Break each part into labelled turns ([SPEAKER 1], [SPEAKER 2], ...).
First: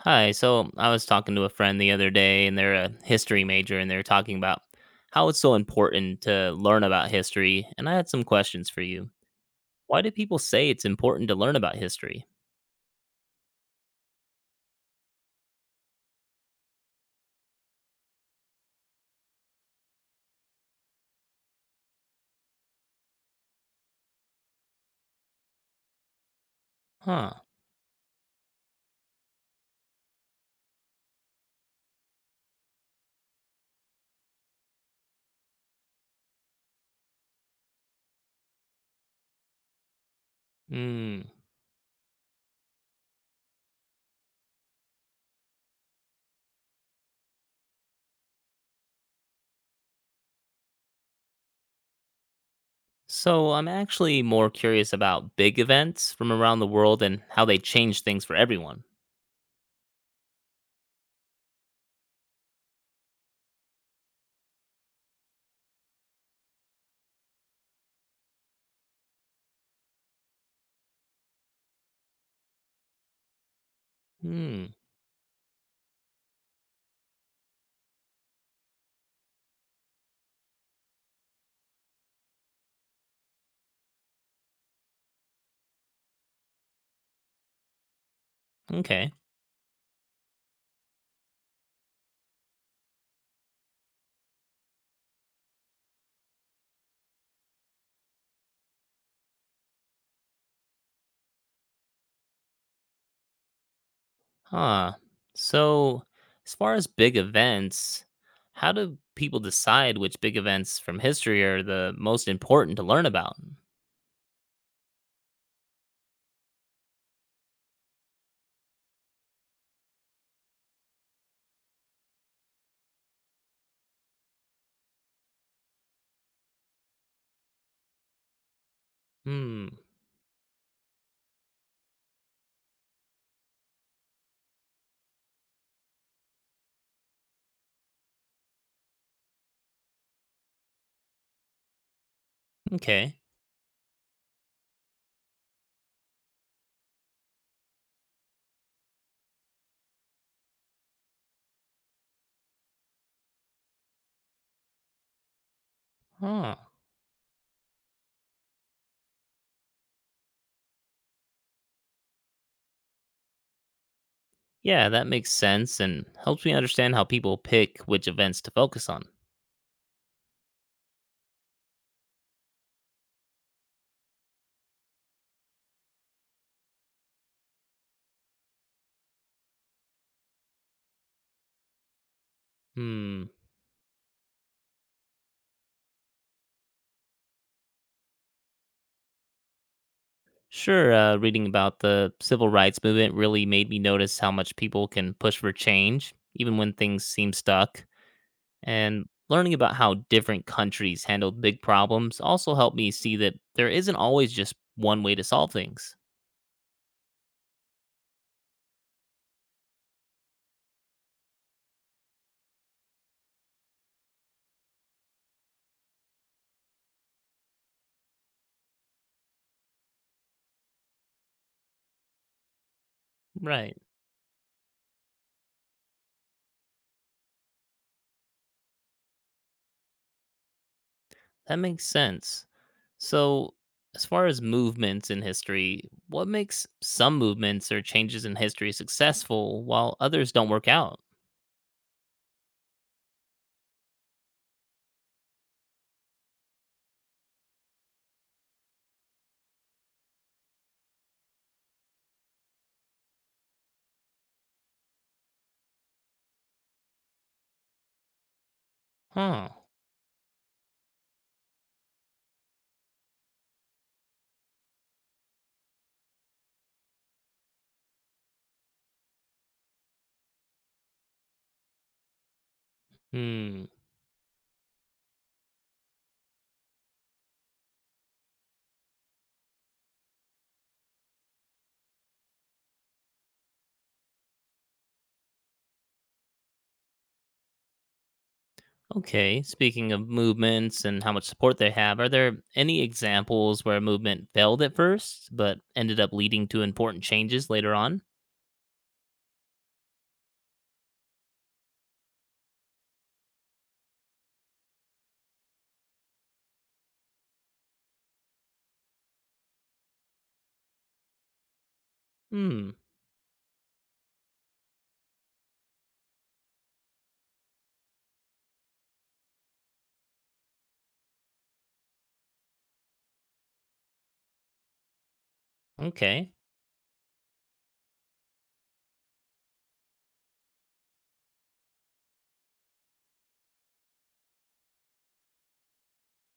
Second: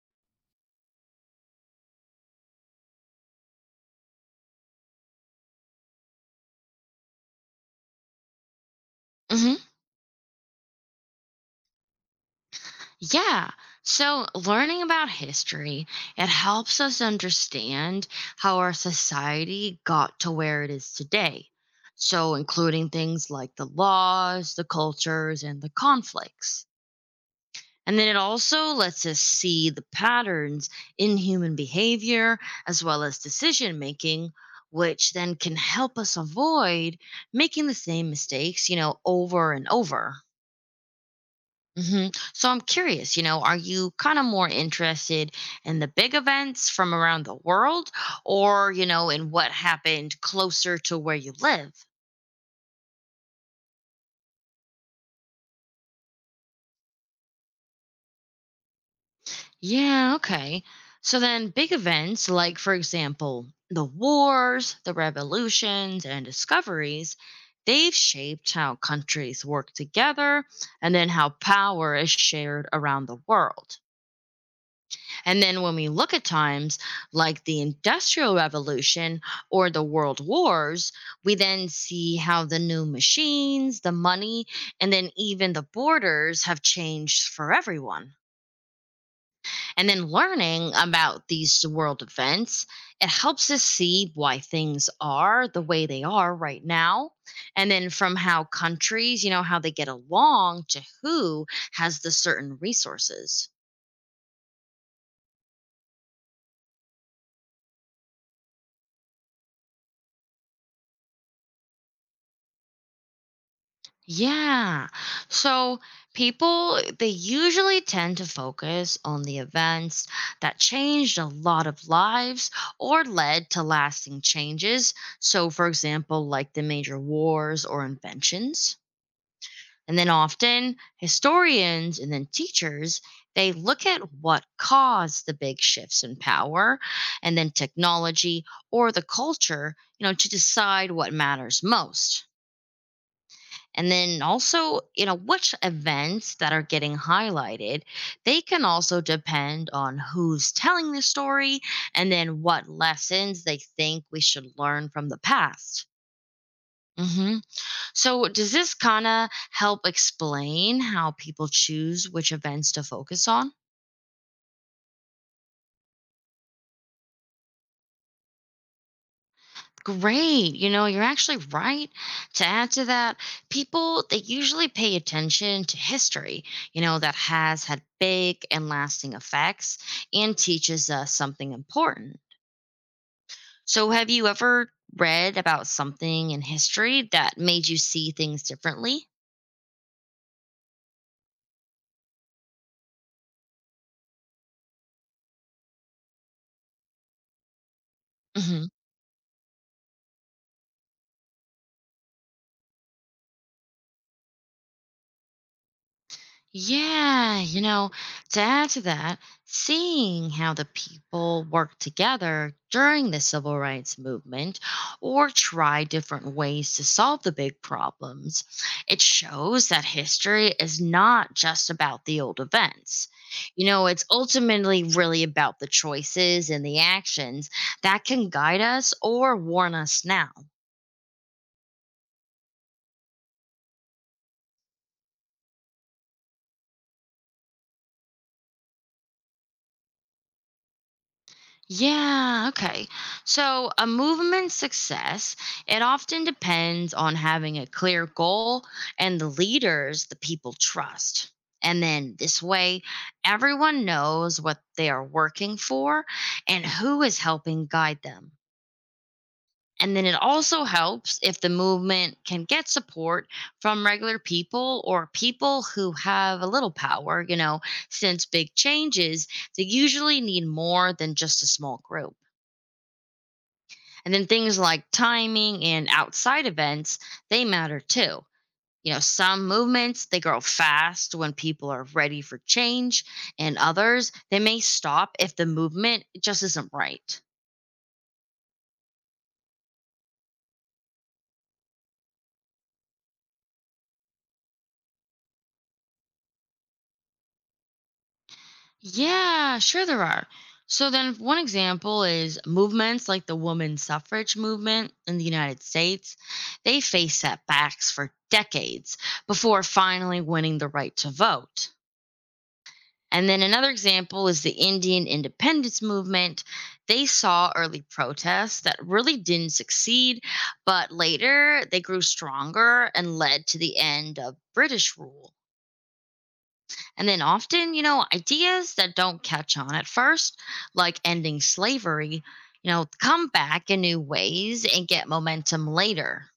[SPEAKER 1] Hi. So I was talking to a friend the other day, and they're a history major, and they're talking about how it's so important to learn about history. And I had some questions for you.
[SPEAKER 2] hmm
[SPEAKER 1] Why do people say it's important to learn about history?
[SPEAKER 2] Yeah. So, learning about history, it helps us understand how our society got to where it is today. So, including things like the laws, the cultures, and the conflicts.
[SPEAKER 1] Huh.
[SPEAKER 2] And then it also lets us see the patterns in human behavior as well as decision making, which then can help us avoid making the same mistakes, you know, over and over.
[SPEAKER 1] Hmm.
[SPEAKER 2] hmm So I'm curious, you know, are you kind of more interested in the big events from around the world or, you know, in what happened closer to where you live?
[SPEAKER 1] So I'm actually more curious about big events from around the world and how they change things for everyone.
[SPEAKER 2] Yeah, okay. So then big events like, for example, the wars, the revolutions, and discoveries, they've shaped how countries work together and then how power is shared around the world.
[SPEAKER 1] Hmm.
[SPEAKER 2] And then when we look at times like the Industrial Revolution or the World Wars, we then see how the new machines, the money, and then even the borders have changed for everyone.
[SPEAKER 1] Okay.
[SPEAKER 2] And then learning about these world events, it helps us see why things are the way they are right now. And then from how countries, you know, how they get along to who has the certain resources.
[SPEAKER 1] Huh. So, as far as big events, how do people decide which big events from history are the most important to learn about?
[SPEAKER 2] Yeah. So people, they usually tend to focus on the events that changed a lot of lives or led to lasting changes. So, for example, like the major wars or inventions.
[SPEAKER 1] Hmm.
[SPEAKER 2] And then often historians and then teachers, they look at what caused the big shifts in power and then technology or the culture, you know, to decide what matters most.
[SPEAKER 1] Okay.
[SPEAKER 2] And then also, you know, which events that are getting highlighted, they can also depend on who's telling the story and then what lessons they think we should learn from the past.
[SPEAKER 1] Huh.
[SPEAKER 2] hmm So, does this kind of help explain how people choose which events to focus on?
[SPEAKER 1] Yeah, that makes sense and helps me understand how people pick which events to focus on.
[SPEAKER 2] Great. You know, you're actually right. To add to that, people, they usually pay attention to history, you know, that has had big and lasting effects and teaches us something important.
[SPEAKER 1] Hmm.
[SPEAKER 2] So, have you ever read about something in history that made you see things differently?
[SPEAKER 1] Sure, reading about the civil rights movement really made me notice how much people can push for change, even when things seem stuck.
[SPEAKER 2] Mm-hmm.
[SPEAKER 1] And learning about how different countries handled big problems also helped me see that there isn't always just one way to solve things.
[SPEAKER 2] Yeah, you know, to add to that, seeing how the people worked together during the civil rights movement or try different ways to solve the big problems, it shows that history is not just about the old events. You
[SPEAKER 1] Right.
[SPEAKER 2] know, it's ultimately really about the choices and the actions that can guide us or warn us now.
[SPEAKER 1] That makes sense. So, as far as movements in history, what makes some movements or changes in history successful while others don't work out?
[SPEAKER 2] Yeah, okay. So, a movement's success, it often depends on having a clear goal and the leaders the people trust. And then this way, everyone knows what they are working for and who is helping guide them.
[SPEAKER 1] Huh.
[SPEAKER 2] And then it also helps if the movement can get support from regular people or people who have a little power, you know, since big changes, they usually need more than just a small group.
[SPEAKER 1] Hmm.
[SPEAKER 2] And then things like timing and outside events, they matter too. You know, some movements, they grow fast when people are ready for change, and others, they may stop if the movement just isn't right.
[SPEAKER 1] Okay. Speaking of movements and how much support they have, are there any examples where a movement failed at first but ended up leading to important changes later on?
[SPEAKER 2] Yeah, sure there are. So then one example is movements like the women's suffrage movement in the United States. They faced setbacks for decades before finally winning the right to vote.
[SPEAKER 1] Hmm.
[SPEAKER 2] And then another example is the Indian independence movement. They saw early protests that really didn't succeed, but later they grew stronger and led to the end of British rule.
[SPEAKER 1] Okay.
[SPEAKER 2] And then often, you know, ideas that don't catch on at first, like ending slavery, you know, come back in new ways and get momentum later.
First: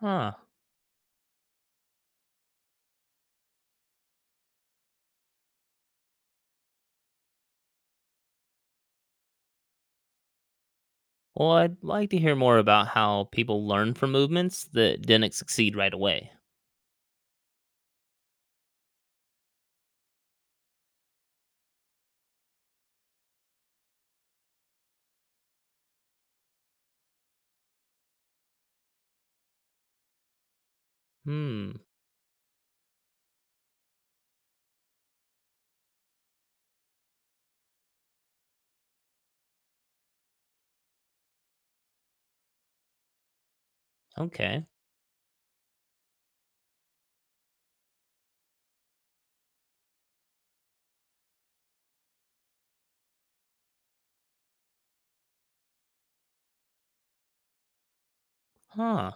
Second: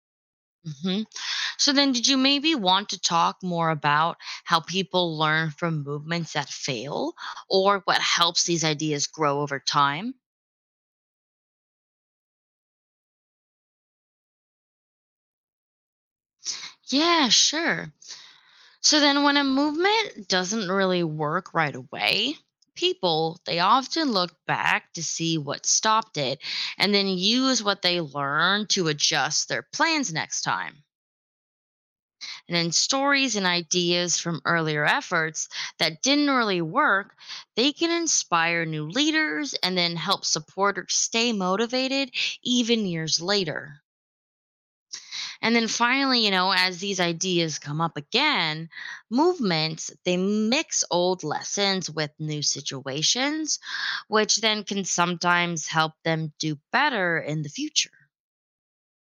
[SPEAKER 1] Huh.
[SPEAKER 2] Mhm. So then did you maybe want to talk more about how people learn from movements that fail or what helps these ideas grow over time?
[SPEAKER 1] Well, I'd like to hear more about how people learn from movements that didn't succeed right away.
[SPEAKER 2] Yeah, sure. So then when a movement doesn't really work right away, people they often look back to see what stopped it and then use what they learned to adjust their plans next time.
[SPEAKER 1] Hmm.
[SPEAKER 2] And then stories and ideas from earlier efforts that didn't really work, they can inspire new leaders and then help supporters stay motivated even years later.
[SPEAKER 1] Okay.
[SPEAKER 2] And then finally, you know, as these ideas come up again, movements, they mix old lessons with new situations, which then can sometimes help them do better in the future.
[SPEAKER 1] Huh.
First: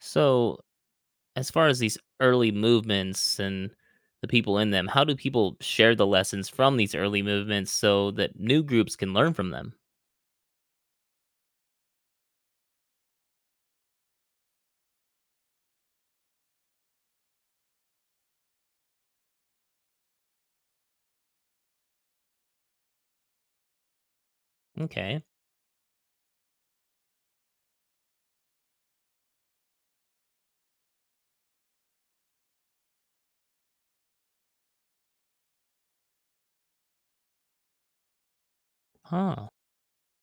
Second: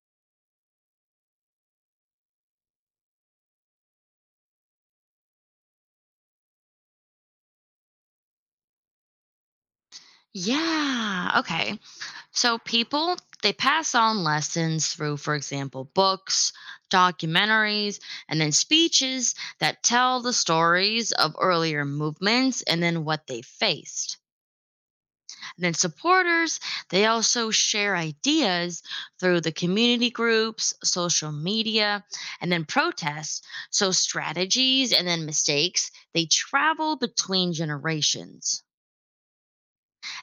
[SPEAKER 1] So, as far as these early movements and the people in them, how do people share the lessons from these early movements so that new groups can learn from them?
[SPEAKER 2] Yeah, okay. So people they pass on lessons through, for example, books, documentaries, and then speeches that tell the stories of earlier movements and then what they faced.
[SPEAKER 1] Okay.
[SPEAKER 2] And then supporters, they also share ideas through the community groups, social media, and then protests. So strategies and then mistakes, they travel between generations.
[SPEAKER 1] Huh.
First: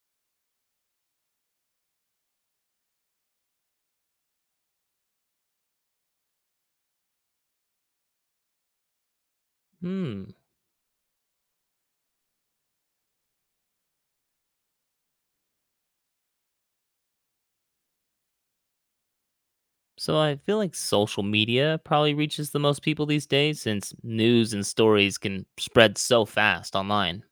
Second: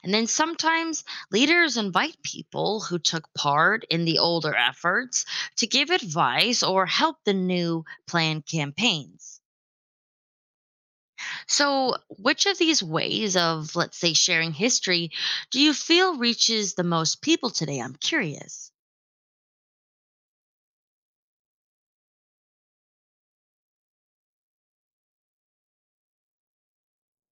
[SPEAKER 2] And then sometimes leaders invite people who took part in the older efforts to give advice or help the new planned campaigns.
[SPEAKER 1] Hmm.
[SPEAKER 2] So, which of these ways of, let's say, sharing history do you feel reaches the most people today? I'm curious.
[SPEAKER 1] So, I feel like social media probably reaches the most people these days since news and stories can spread so fast online.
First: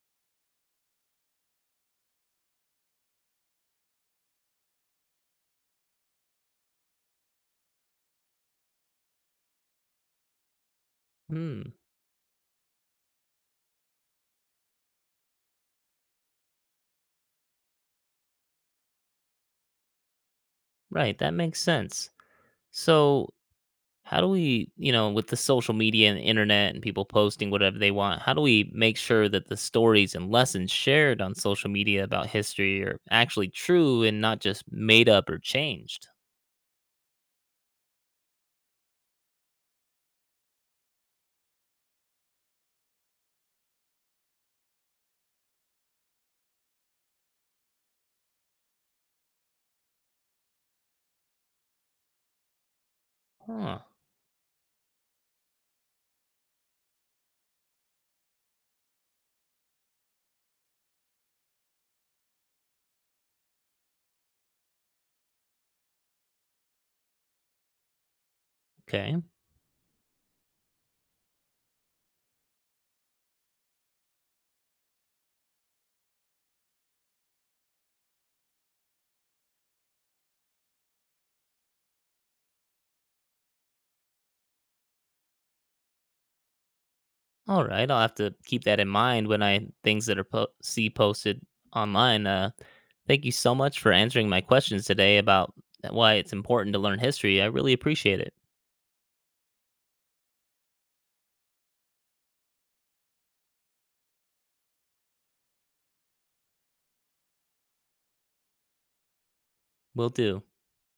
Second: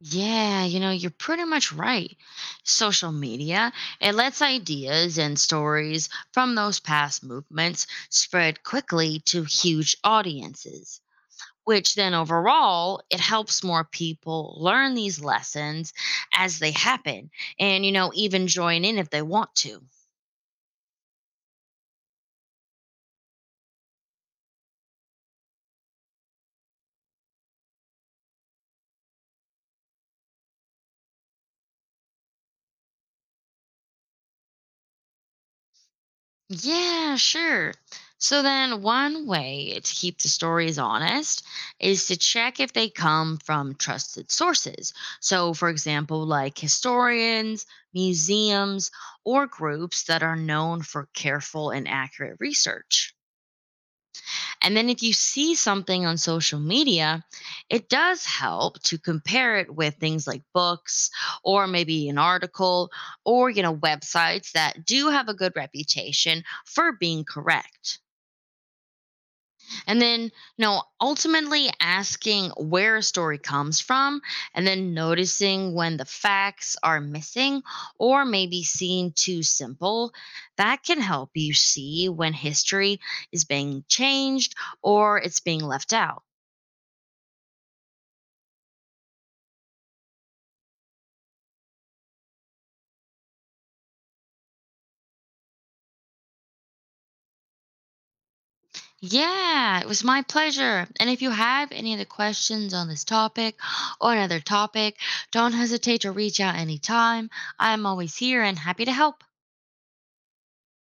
[SPEAKER 2] Yeah, you know, you're pretty much right. Social media, it lets ideas and stories from those past movements spread quickly to huge audiences.
[SPEAKER 1] Hmm.
[SPEAKER 2] Which then overall, it helps more people learn these lessons as they happen, and, you know, even join in if they want to.
[SPEAKER 1] Right, that makes sense. So, how do we, you know, with the social media and the internet and people posting whatever they want, how do we make sure that the stories and lessons shared on social media about history are actually true and not just made up or changed?
[SPEAKER 2] Yeah, sure. So then one way to keep the stories honest is to check if they come from trusted sources. So, for example, like historians, museums, or groups that are known for careful and accurate research.
[SPEAKER 1] Huh.
[SPEAKER 2] And then if you see something on social media, it does help to compare it with things like books or maybe an article, or, you know, websites that do have a good reputation for being correct.
[SPEAKER 1] Okay.
[SPEAKER 2] And then, you know, ultimately asking where a story comes from and then noticing when the facts are missing or maybe seem too simple, that can help you see when history is being changed or it's being left out.
[SPEAKER 1] All right. I'll have to keep that in mind when I things that are see posted online. Thank you so much for answering my questions today about why it's important to learn history. I really appreciate it.
[SPEAKER 2] Yeah, it was my pleasure. And if you have any other questions on this topic or another topic, don't hesitate to reach out anytime. I'm always here and happy to help.
[SPEAKER 1] Will do.